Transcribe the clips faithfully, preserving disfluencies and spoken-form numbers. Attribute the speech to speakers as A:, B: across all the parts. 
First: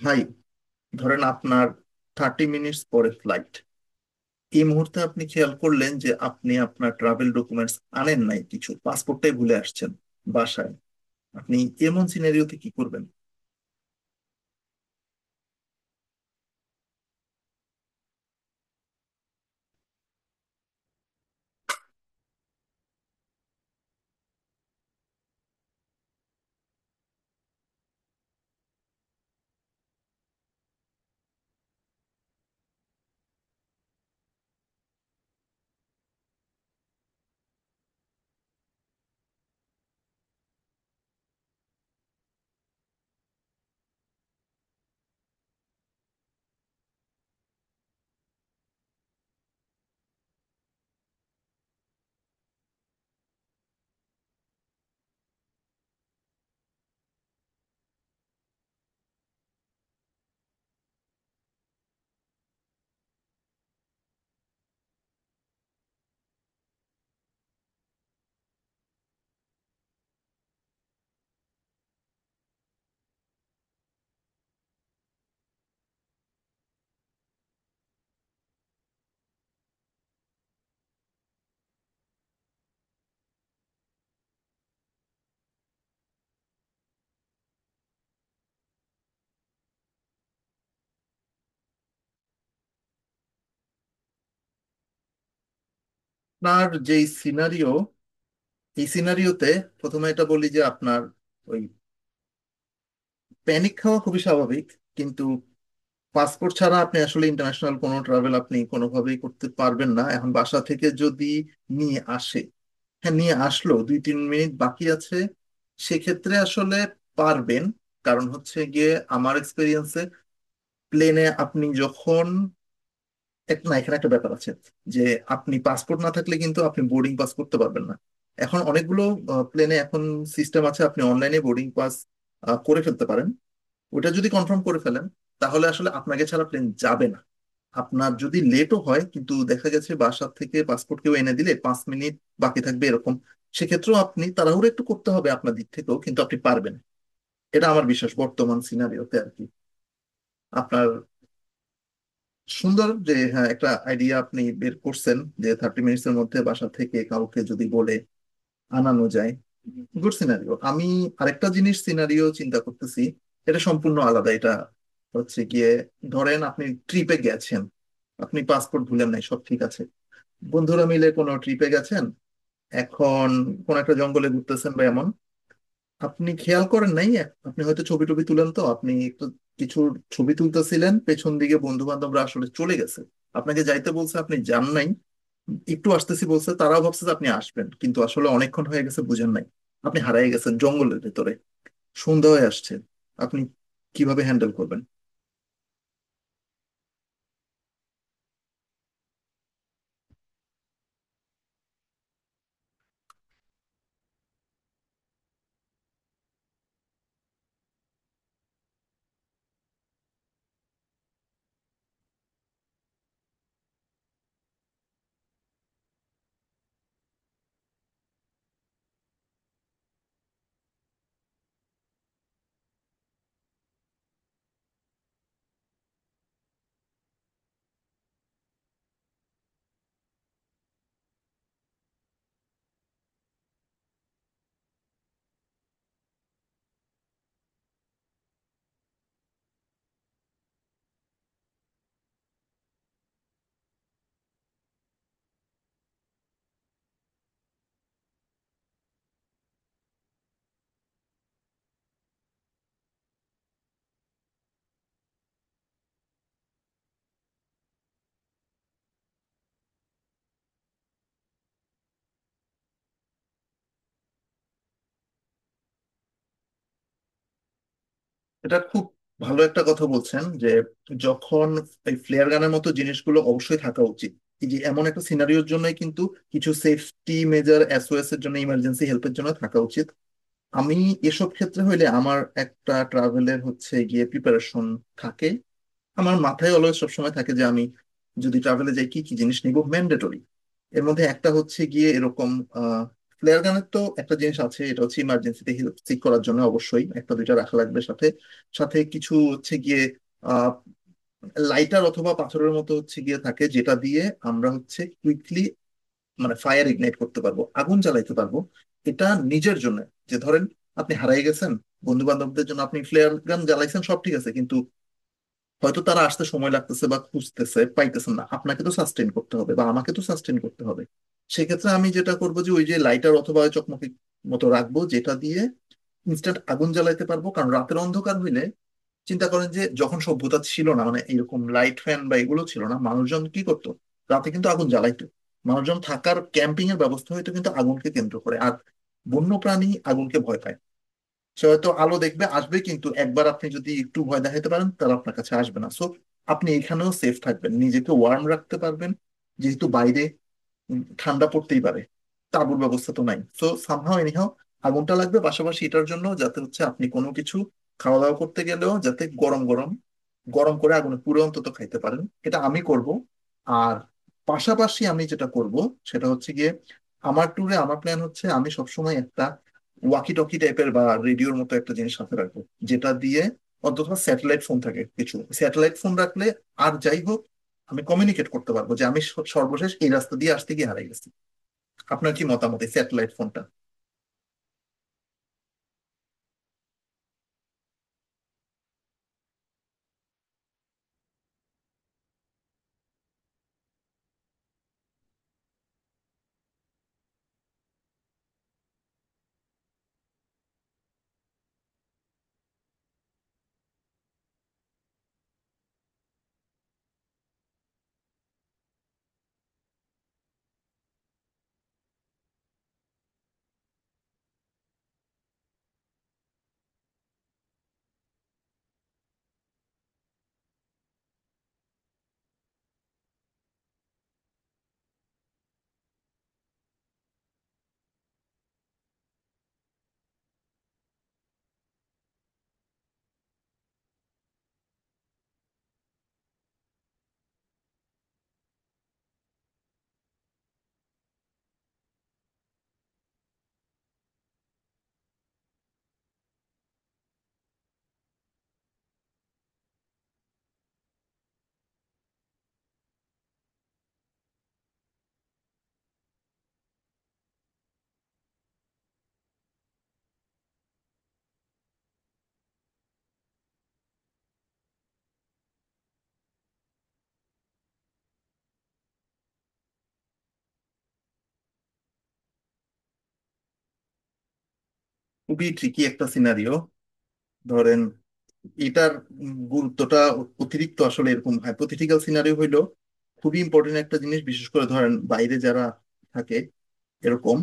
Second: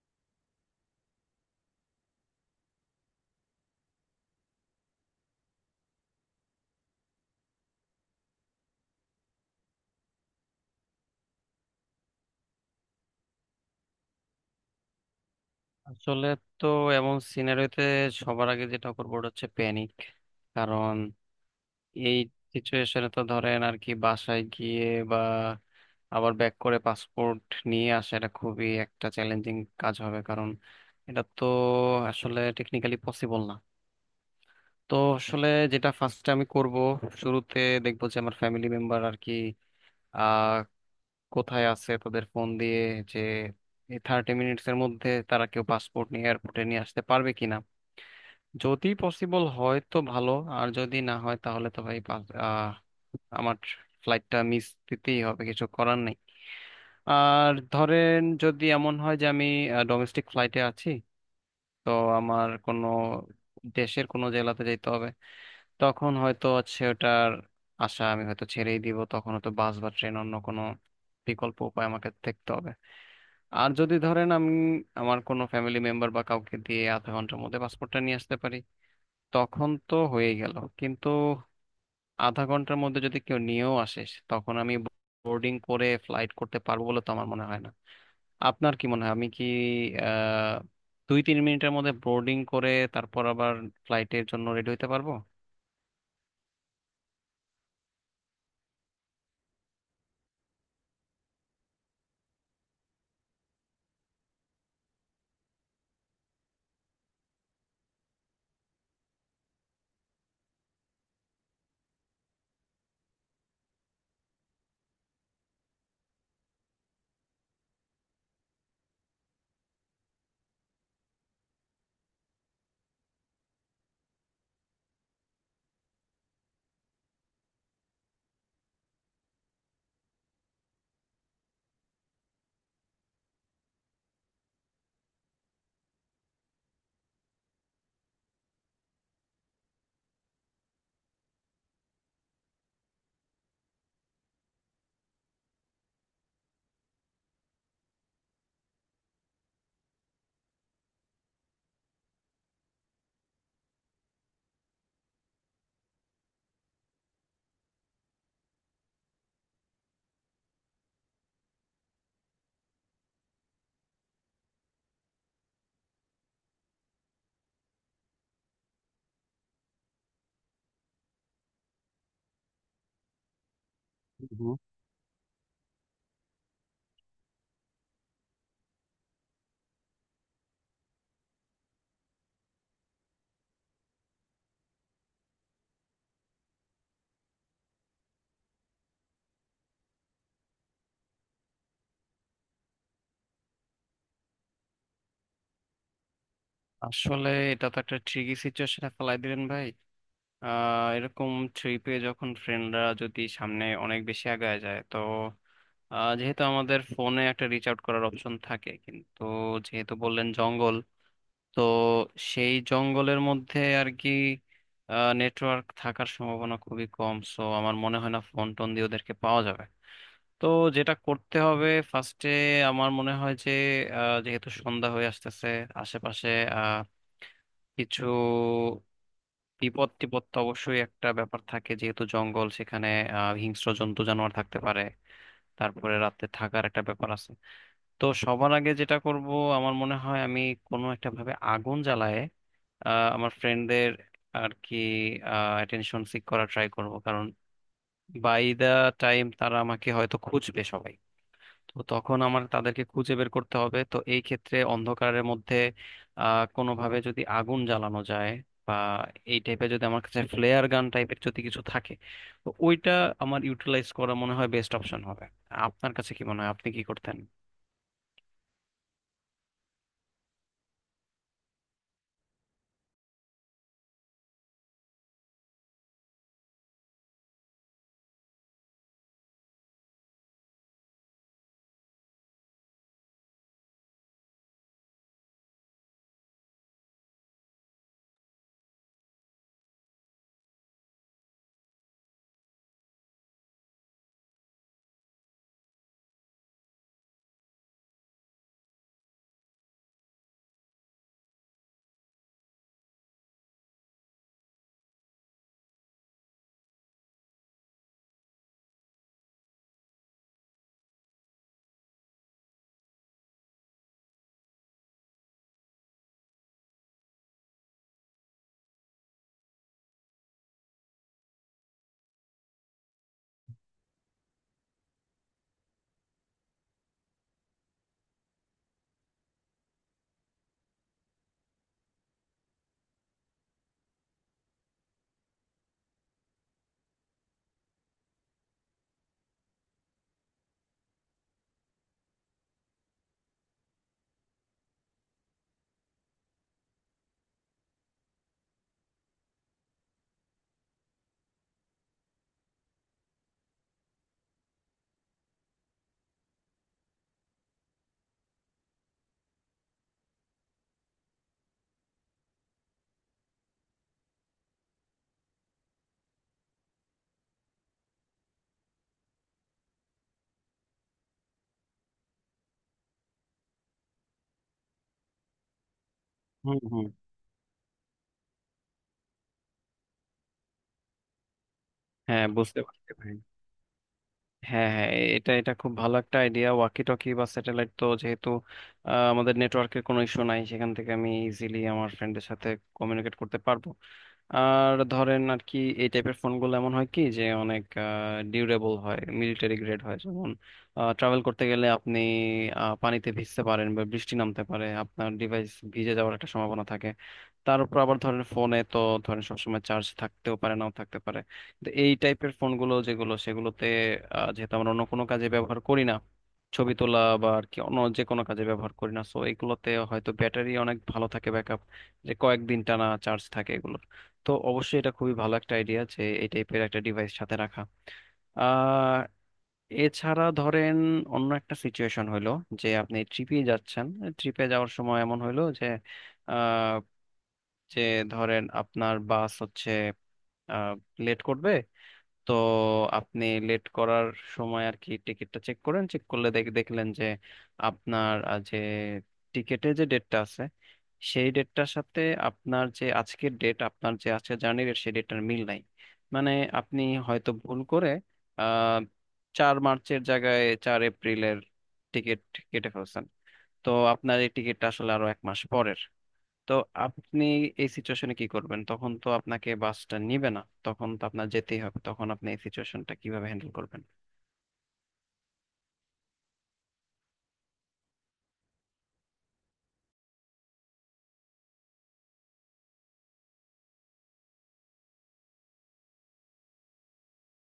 A: ভাই ধরেন আপনার থার্টি মিনিটস পরে ফ্লাইট। এই মুহূর্তে আপনি খেয়াল করলেন যে আপনি আপনার ট্রাভেল ডকুমেন্টস আনেন নাই কিছু পাসপোর্টটাই ভুলে আসছেন বাসায়। আপনি এমন সিনারিওতে কি করবেন?
B: আসলে তো এমন সিনারিওতে সবার আগে যেটা করবো ওটা হচ্ছে প্যানিক। কারণ এই সিচুয়েশনে তো ধরেন আর কি বাসায় গিয়ে বা আবার ব্যাক করে পাসপোর্ট নিয়ে আসা এটা খুবই একটা চ্যালেঞ্জিং কাজ হবে। কারণ এটা তো আসলে টেকনিক্যালি পসিবল না। তো আসলে যেটা ফার্স্টে আমি করব, শুরুতে দেখবো যে আমার ফ্যামিলি মেম্বার আর কি কোথায় আছে, তাদের ফোন দিয়ে যে এই থার্টি মিনিটস এর মধ্যে তারা কেউ পাসপোর্ট নিয়ে এয়ারপোর্টে নিয়ে আসতে পারবে কিনা। যদি পসিবল হয় তো ভালো। আর যদি না হয় তাহলে তো ভাই পাস- আহ, আমার ফ্লাইটটা মিস দিতেই হবে, কিছু করার নেই। আর ধরেন যদি এমন হয় যে আমি ডোমেস্টিক ফ্লাইটে আছি, তো আমার কোনো দেশের কোনো জেলাতে যেতে হবে, তখন হয়তো হচ্ছে ওটার আশা আমি হয়তো ছেড়েই দিব। তখন হয়তো বাস বা ট্রেন অন্য কোনো বিকল্প উপায় আমাকে দেখতে হবে। আর যদি ধরেন আমি আমার কোনো ফ্যামিলি মেম্বার বা কাউকে দিয়ে আধা ঘন্টার মধ্যে পাসপোর্টটা নিয়ে আসতে পারি, তখন তো হয়ে গেল। কিন্তু আধা ঘন্টার মধ্যে যদি কেউ নিয়েও আসে তখন আমি বোর্ডিং করে ফ্লাইট করতে পারবো বলে তো আমার মনে হয় না। আপনার কি মনে হয়, আমি কি আহ দুই তিন মিনিটের মধ্যে বোর্ডিং করে তারপর আবার ফ্লাইটের জন্য রেডি হতে পারবো?
A: আপনার যে সিনারিও, এই সিনারিওতে প্রথমে এটা বলি যে আপনার ওই প্যানিক খাওয়া খুবই স্বাভাবিক। কিন্তু পাসপোর্ট ছাড়া আপনি আসলে ইন্টারন্যাশনাল কোনো ট্রাভেল আপনি কোনোভাবেই করতে পারবেন না। এখন বাসা থেকে যদি নিয়ে আসে, হ্যাঁ নিয়ে আসলো, দুই তিন মিনিট বাকি আছে, সেক্ষেত্রে আসলে পারবেন। কারণ হচ্ছে গিয়ে আমার এক্সপিরিয়েন্সে প্লেনে আপনি যখন এক না, এখানে একটা ব্যাপার আছে যে আপনি পাসপোর্ট না থাকলে কিন্তু আপনি বোর্ডিং পাস করতে পারবেন না। এখন অনেকগুলো প্লেনে এখন সিস্টেম আছে আপনি অনলাইনে বোর্ডিং পাস করে ফেলতে পারেন। ওটা যদি কনফার্ম করে ফেলেন তাহলে আসলে আপনাকে ছাড়া প্লেন যাবে না। আপনার যদি লেটও হয় কিন্তু দেখা গেছে বাসার থেকে পাসপোর্ট কেউ এনে দিলে পাঁচ মিনিট বাকি থাকবে এরকম, সেক্ষেত্রেও আপনি তাড়াহুড়ো একটু করতে হবে আপনার দিক থেকেও কিন্তু আপনি পারবেন। এটা আমার বিশ্বাস বর্তমান সিনারিওতে আর কি। আপনার সুন্দর যে, হ্যাঁ, একটা আইডিয়া আপনি বের করছেন যে থার্টি মিনিটস এর মধ্যে বাসা থেকে কাউকে যদি বলে আনানো যায়, গুড সিনারিও। আমি আরেকটা জিনিস সিনারিও চিন্তা করতেছি, এটা সম্পূর্ণ আলাদা। এটা হচ্ছে গিয়ে ধরেন আপনি ট্রিপে গেছেন, আপনি পাসপোর্ট ভুলেন নাই, সব ঠিক আছে। বন্ধুরা মিলে কোনো ট্রিপে গেছেন। এখন কোন একটা জঙ্গলে
B: হুম।
A: ঘুরতেছেন বা এমন। আপনি খেয়াল করেন নাই, আপনি হয়তো ছবি টবি তুলেন, তো আপনি একটু কিছু ছবি তুলতেছিলেন, পেছন দিকে বন্ধু বান্ধবরা আসলে চলে গেছে। আপনাকে যাইতে বলছে, আপনি যান নাই, একটু আসতেছি বলছে, তারাও ভাবছে যে আপনি আসবেন কিন্তু আসলে অনেকক্ষণ হয়ে গেছে বুঝেন নাই। আপনি হারিয়ে গেছেন জঙ্গলের ভেতরে, সন্ধ্যা হয়ে আসছে, আপনি কিভাবে হ্যান্ডেল করবেন?
B: আসলে এটা তো একটা ট্রিকি সিচুয়েশনে ফেলাই দিলেন ভাই। আহ এরকম ট্রিপে যখন ফ্রেন্ডরা যদি সামনে অনেক বেশি আগায় যায়, তো আহ, যেহেতু আমাদের ফোনে একটা রিচ আউট করার অপশন থাকে, কিন্তু যেহেতু বললেন জঙ্গল, তো সেই জঙ্গলের মধ্যে আর কি নেটওয়ার্ক থাকার সম্ভাবনা খুবই কম। সো আমার মনে হয় না ফোন টোন দিয়ে ওদেরকে পাওয়া যাবে। তো যেটা করতে হবে ফার্স্টে, আমার মনে হয় যে আহ, যেহেতু সন্ধ্যা হয়ে আসতেছে, আশেপাশে আহ, কিছু বিপদ টিপদ তো অবশ্যই একটা ব্যাপার থাকে, যেহেতু জঙ্গল, সেখানে আহ হিংস্র জন্তু জানোয়ার থাকতে পারে। তারপরে রাতে থাকার একটা ব্যাপার আছে। তো সবার আগে যেটা করব, আমার মনে হয় আমি কোনো একটা ভাবে আগুন জ্বালায়ে আহ, আমার ফ্রেন্ডদের আর কি অ্যাটেনশন সিক করা ট্রাই করব। কারণ বাই দা টাইম তারা আমাকে হয়তো খুঁজবে সবাই। তো তখন আমার তাদেরকে খুঁজে বের করতে হবে, তো এই ক্ষেত্রে অন্ধকারের মধ্যে আহ কোনোভাবে যদি আগুন জ্বালানো যায়, বা এই টাইপের যদি আমার কাছে ফ্লেয়ার গান টাইপের যদি কিছু থাকে তো ওইটা আমার ইউটিলাইজ করা মনে হয় বেস্ট অপশন হবে। আপনার কাছে কি মনে হয়, আপনি কি করতেন?
A: এটা খুব ভালো একটা কথা বলছেন যে যখন এই ফ্লেয়ার গানের মতো জিনিসগুলো অবশ্যই থাকা উচিত এই যে এমন একটা সিনারিওর জন্যই, কিন্তু কিছু সেফটি মেজার এসওএস এর জন্য, ইমার্জেন্সি হেল্পের জন্য থাকা উচিত। আমি এসব ক্ষেত্রে হইলে আমার একটা ট্রাভেলের হচ্ছে গিয়ে প্রিপারেশন থাকে। আমার মাথায় অলওয়েজ সবসময় থাকে যে আমি যদি ট্রাভেলে যাই কি কি জিনিস নিব ম্যান্ডেটরি। এর মধ্যে একটা হচ্ছে গিয়ে এরকম ফ্লেয়ার গানের তো একটা জিনিস আছে, এটা হচ্ছে ইমার্জেন্সিতে হেল্প সিক করার জন্য অবশ্যই একটা দুইটা রাখা লাগবে সাথে। সাথে কিছু হচ্ছে গিয়ে আহ লাইটার অথবা পাথরের মতো হচ্ছে গিয়ে থাকে যেটা দিয়ে আমরা হচ্ছে কুইকলি মানে ফায়ার ইগনাইট করতে পারবো, আগুন জ্বালাইতে পারবো। এটা নিজের জন্য, যে ধরেন আপনি হারিয়ে গেছেন, বন্ধু বান্ধবদের জন্য আপনি ফ্লেয়ার গান জ্বালাইছেন সব ঠিক আছে কিন্তু হয়তো তারা আসতে সময় লাগতেছে বা খুঁজতেছে পাইতেছেন না, আপনাকে তো সাস্টেন করতে হবে বা আমাকে তো সাস্টেন করতে হবে। সেক্ষেত্রে আমি যেটা করবো যে ওই যে লাইটার অথবা ওই চকমকি মতো রাখবো যেটা দিয়ে ইনস্ট্যান্ট আগুন জ্বালাইতে পারবো কারণ রাতের অন্ধকার হইলে। চিন্তা করেন যে যখন সভ্যতা ছিল না মানে এরকম লাইট ফ্যান বা এগুলো ছিল না মানুষজন কি করতো? রাতে কিন্তু আগুন জ্বালাইতো, মানুষজন থাকার ক্যাম্পিং এর ব্যবস্থা হইতো কিন্তু আগুনকে কেন্দ্র করে। আর বন্য প্রাণী আগুনকে ভয় পায় না। সে হয়তো আলো দেখবে আসবে কিন্তু একবার আপনি যদি একটু ভয় দেখাতে পারেন তারা আপনার কাছে আসবে না। সো আপনি এখানেও সেফ থাকবেন, নিজেকে ওয়ার্ম রাখতে পারবেন, যেহেতু বাইরে উম, ঠান্ডা পড়তেই পারে। তাঁবুর ব্যবস্থা তো নাই, সো সামহাও এনিহাও আগুনটা লাগবে। পাশাপাশি এটার জন্য যাতে হচ্ছে আপনি কোনো কিছু খাওয়া দাওয়া করতে গেলেও যাতে গরম গরম, গরম করে আগুনে পুড়ে অন্তত খাইতে পারেন, এটা আমি করব। আর পাশাপাশি আমি যেটা করব সেটা হচ্ছে গিয়ে আমার ট্যুরে আমার প্ল্যান হচ্ছে আমি সবসময় একটা ওয়াকি টকি টাইপের বা রেডিওর মতো একটা জিনিস সাথে রাখবো যেটা দিয়ে। অন্তত স্যাটেলাইট ফোন থাকে, কিছু স্যাটেলাইট ফোন রাখলে
B: হুম,
A: আর
B: হুম।
A: যাই হোক আমি কমিউনিকেট করতে পারবো যে আমি স- সর্বশেষ এই রাস্তা দিয়ে আসতে গিয়ে হারিয়ে গেছি। আপনার কি
B: হ্যাঁ,
A: মতামত
B: বুঝতে
A: এই
B: পারছি
A: স্যাটেলাইট
B: ভাই।
A: ফোনটা?
B: হ্যাঁ, হ্যাঁ, এ- এটা এটা খুব ভালো একটা আইডিয়া। ওয়াকি টকি বা স্যাটেলাইট তো যেহেতু আহ, আমাদের নেটওয়ার্কের কোনো ইস্যু নাই, সেখান থেকে আমি ইজিলি আমার ফ্রেন্ডের সাথে কমিউনিকেট করতে পারবো। আর ধরেন আর কি এই টাইপের ফোনগুলো এমন হয় কি যে অনেক ডিউরেবল হয়, মিলিটারি গ্রেড হয়। যেমন ট্রাভেল করতে গেলে আপনি আহ, পানিতে ভিজতে পারেন বা বৃষ্টি নামতে পারে, আপনার ডিভাইস ভিজে যাওয়ার একটা সম্ভাবনা থাকে। তার উপর আবার ধরেন ফোনে তো ধরেন সবসময় চার্জ থাকতেও পারে নাও থাকতে পারে। তো এই টাইপের ফোনগুলো যেগুলো সেগুলোতে, আহ, যেহেতু আমরা অন্য কোনো কাজে ব্যবহার করি না, ছবি তোলা বা আর কি অন্য যে কোনো কাজে ব্যবহার করি না, সো এগুলোতে হয়তো ব্যাটারি অনেক ভালো থাকে, ব্যাকআপ যে কয়েকদিন টানা চার্জ থাকে এগুলোর। তো অবশ্যই এটা খুবই ভালো একটা আইডিয়া যে এই টাইপের একটা ডিভাইস সাথে রাখা। আহ এছাড়া ধরেন অন্য একটা সিচুয়েশন হইলো যে আপনি ট্রিপে যাচ্ছেন। ট্রিপে যাওয়ার সময় এমন হইলো যে আহ, যে ধরেন আপনার বাস হচ্ছে লেট করবে। তো আপনি লেট করার সময় আর কি টিকিটটা চেক করেন, চেক করলে দেখ- দেখলেন যে আপনার আহ, যে টিকিটে যে ডেটটা আছে সেই ডেটটার সাথে আপনার যে আজকের ডেট, আপনার যে আজকের জার্নি ডেট, সেই ডেটটার মিল নাই। মানে আপনি হয়তো ভুল করে আহ চার মার্চের জায়গায় চার এপ্রিলের টিকিট কেটে ফেলছেন। তো আপনার এই টিকিটটা আসলে আরো এক মাস পরের। তো আপনি এই সিচুয়েশনে কি করবেন? তখন তো আপনাকে বাসটা নিবে না, তখন তো আপনার যেতেই হবে। তখন আপনি এই সিচুয়েশনটা কিভাবে হ্যান্ডেল করবেন?
A: খুবই ট্রিকি একটা সিনারিও। ধরেন এটার উম, গুরুত্বটা অ- অতিরিক্ত। আসলে এরকম হাইপোথেটিক্যাল সিনারিও হইলো খুবই ইম্পর্টেন্ট একটা জিনিস, বিশেষ করে ধরেন বাইরে যারা থাকে এরকম।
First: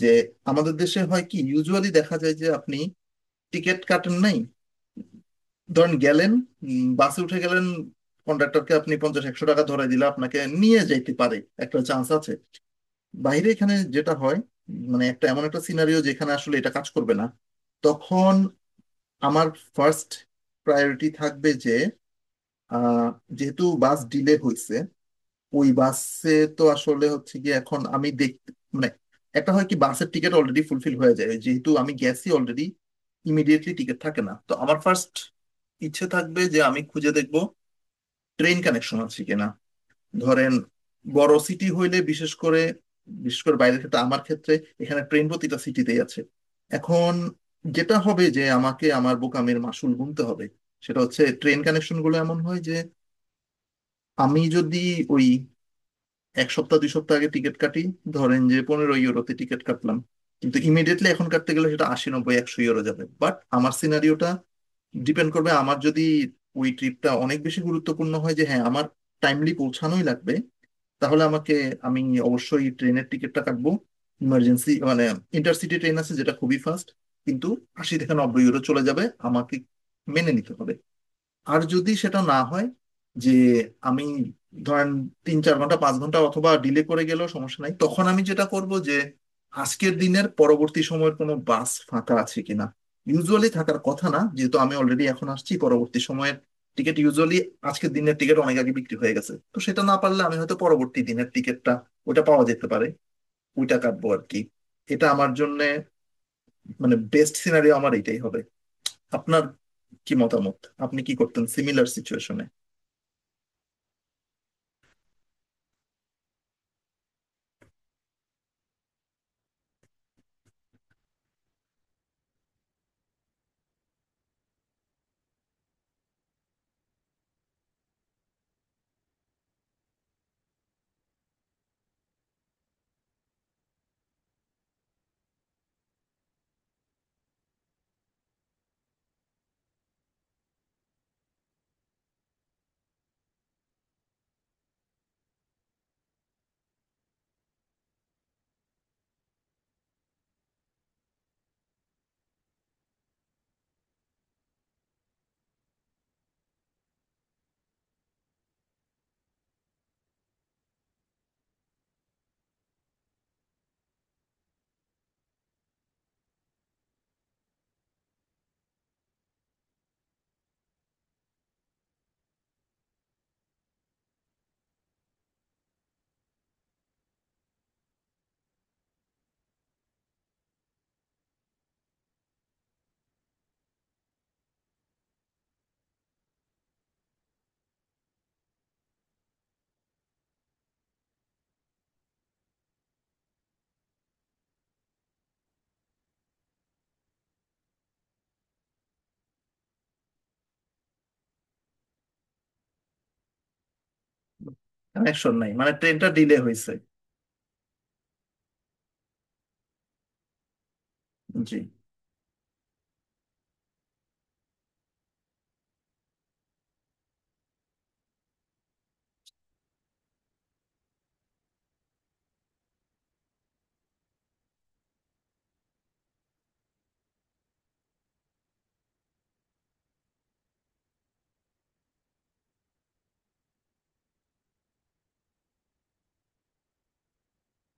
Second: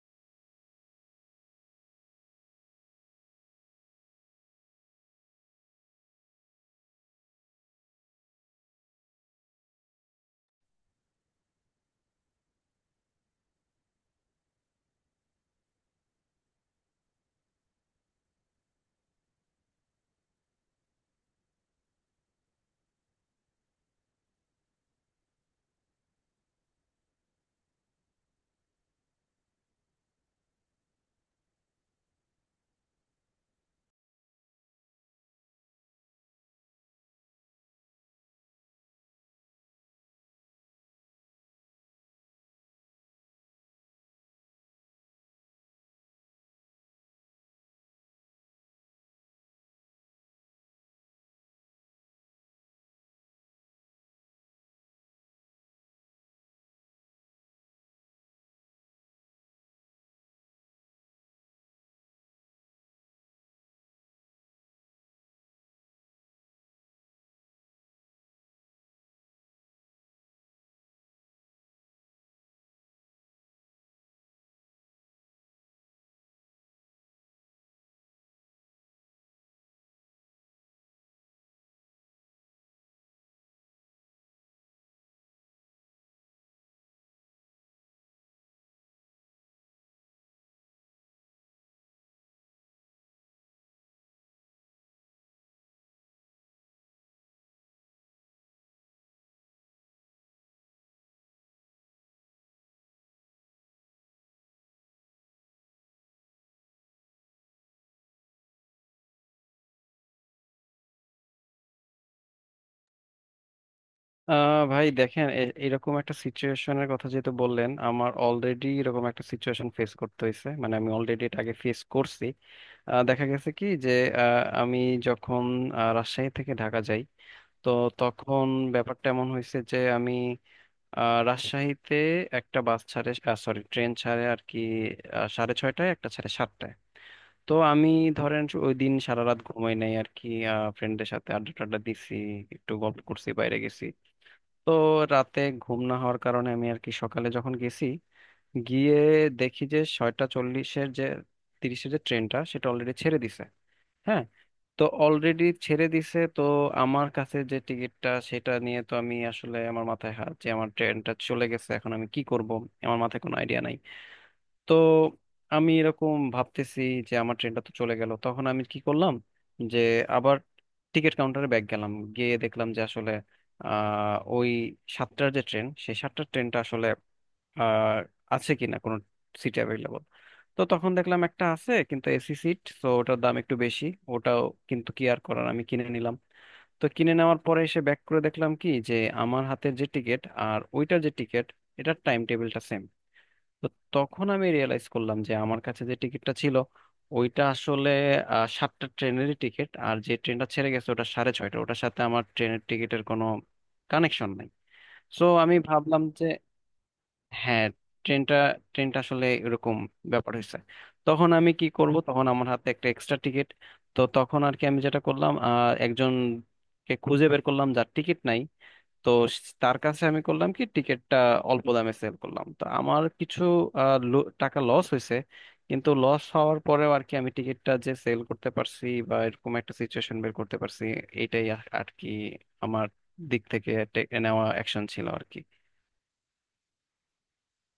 A: যে আমাদের দেশে হয় কি ইউজুয়ালি দেখা যায় যে আপনি টিকিট কাটেন নাই, ধরেন গেলেন, উম, বাসে উঠে গেলেন, কন্ডাক্টরকে আপনি পঞ্চাশ একশো টাকা ধরে দিলে আপনাকে নিয়ে যাইতে পারে, একটা চান্স আছে। বাইরে এখানে যেটা হয় মানে একটা এমন একটা সিনারিও যেখানে আসলে এটা কাজ করবে না। তখন আমার ফার্স্ট প্রায়োরিটি থাকবে যে আহ, যেহেতু বাস ডিলে হয়েছে ওই বাসে, তো আসলে হচ্ছে কি এখন আমি দেখ মানে একটা হয় কি বাসের টিকিট অলরেডি ফুলফিল হয়ে যায় যেহেতু আমি গেছি অলরেডি, ইমিডিয়েটলি টিকিট থাকে না, তো আমার ফার্স্ট ইচ্ছে থাকবে যে আমি খুঁজে দেখবো ট্রেন কানেকশন আছে কিনা। ধরেন বড় সিটি হইলে বিশেষ করে, বিশেষ করে বাইরের ক্ষেত্রে আমার ক্ষেত্রে, এখানে ট্রেন প্রতিটা সিটিতেই আছে। এখন যেটা হবে যে আমাকে আমার বোকামের মাসুল গুনতে হবে, সেটা হচ্ছে ট্রেন কানেকশন গুলো এমন হয় যে আমি যদি ওই এক সপ্তাহ দুই সপ্তাহ আগে টিকিট কাটি, ধরেন যে পনেরো ইউরোতে টিকিট কাটলাম, কিন্তু ইমিডিয়েটলি এখন কাটতে গেলে সেটা আশি নব্বই একশো ইউরো যাবে। বাট আমার সিনারিওটা ডিপেন্ড করবে আমার যদি ওই ট্রিপটা অনেক বেশি গুরুত্বপূর্ণ হয় যে হ্যাঁ আমার টাইমলি পৌঁছানোই লাগবে, তাহলে আমাকে, আমি অবশ্যই ট্রেনের টিকিটটা কাটবো। ইমার্জেন্সি মানে ইন্টারসিটি ট্রেন আছে যেটা খুবই ফাস্ট, কিন্তু আশি থেকে নব্বই ইউরো চলে যাবে, আমাকে মেনে নিতে হবে। আর যদি সেটা না হয়, যে আমি ধরেন তিন চার ঘন্টা পাঁচ ঘন্টা অথবা ডিলে করে গেলেও সমস্যা নাই, তখন আমি যেটা করব যে আজকের দিনের পরবর্তী সময়ের কোনো বাস ফাঁকা আছে কিনা। ইউজুয়ালি থাকার কথা না যেহেতু আমি অলরেডি এখন আসছি, পরবর্তী সময়ের টিকিট ইউজুয়ালি, আজকের দিনের টিকিট অনেক আগে বিক্রি হয়ে গেছে, তো সেটা না পারলে আমি হয়তো পরবর্তী দিনের টিকিটটা, ওটা পাওয়া যেতে পারে, ওইটা কাটবো আর কি। এটা আমার জন্য মানে বেস্ট সিনারিও আমার এটাই হবে। আপনার কি মতামত, আপনি কি করতেন সিমিলার সিচুয়েশনে?
B: আহ ভাই দেখেন, এ- এরকম একটা সিচুয়েশনের কথা যেহেতু বললেন, আমার অলরেডি এরকম একটা সিচুয়েশন ফেস করতে হয়েছে। মানে আমি অলরেডি এটা আগে ফেস করছি। আহ, দেখা গেছে কি যে, আহ, আমি যখন আহ, রাজশাহী থেকে ঢাকা যাই, তো তখন ব্যাপারটা এমন হয়েছে যে আমি আহ, রাজশাহীতে একটা বাস ছাড়ে, সরি ট্রেন ছাড়ে আর কি। আহ, সাড়ে ছয়টায় একটা ছাড়ে, সাতটায়। তো আমি ধরেন ওই দিন সারা রাত ঘুমাই নাই আর কি, ফ্রেন্ডের সাথে আড্ডা টাড্ডা দিছি, একটু গল্প করছি, বাইরে গেছি। তো রাতে ঘুম না হওয়ার কারণে আমি আর কি সকালে যখন গেছি, গিয়ে দেখি যে ছয়টা চল্লিশের যে তিরিশের যে ট্রেনটা সেটা অলরেডি ছেড়ে দিছে। হ্যাঁ। তো অলরেডি ছেড়ে দিছে। তো আমার কাছে যে টিকিটটা সেটা নিয়ে তো আমি আসলে আমার মাথায় হাত, যে আমার ট্রেনটা চলে গেছে, এখন আমি কি করব, আমার মাথায় কোনো আইডিয়া নাই। তো আমি এরকম ভাবতেছি যে আমার ট্রেনটা তো চলে গেল, তখন আমি কি করলাম, যে আবার টিকিট কাউন্টারে ব্যাক গেলাম, গিয়ে দেখলাম যে আসলে আহ ওই সাতটার যে ট্রেন, সেই সাতটার ট্রেনটা আসলে আহ আছে কিনা কোনো সিট অ্যাভেলেবল। তো তখন দেখলাম একটা আছে, কিন্তু এসি সিট তো ওটার দাম একটু বেশি ওটাও, কিন্তু কি আর করার, আমি কিনে নিলাম। তো কিনে নেওয়ার পরে এসে ব্যাক করে দেখলাম কি যে, আমার হাতের যে টিকিট আর ওইটার যে টিকিট, এটার টাইম টেবিলটা সেম। তো তখন আমি রিয়েলাইজ করলাম যে আমার কাছে যে টিকিটটা ছিল ওইটা আসলে আহ, সাতটা ট্রেনেরই টিকিট, আর যে ট্রেনটা ছেড়ে গেছে ওটা সাড়ে ছয়টা, ওটার সাথে আমার ট্রেনের টিকিটের কোনো কানেকশন নাই। সো
A: কানেকশন নাই
B: আমি
A: মানে
B: ভাবলাম
A: ট্রেনটা
B: যে
A: ডিলে হয়েছে?
B: হ্যাঁ, ট্রেনটা ট্রেনটা আসলে এরকম ব্যাপার হয়েছে। তখন আমি
A: জি।
B: কি করব, তখন আমার হাতে একটা এক্সট্রা টিকিট। তো তখন আর কি আমি যেটা করলাম, আহ, একজনকে খুঁজে বের করলাম যার টিকিট নাই। তো তার কাছে আমি করলাম কি, টিকিটটা অল্প দামে সেল করলাম। তো আমার কিছু আহ, লো- টাকা লস হয়েছে। কিন্তু লস হওয়ার পরেও আর কি আমি টিকিটটা যে সেল করতে পারছি বা এরকম একটা সিচুয়েশন বের করতে পারছি, এটাই আর আর কি আমার দিক থেকে টে- নেওয়া অ্যাকশন ছিল আর কি।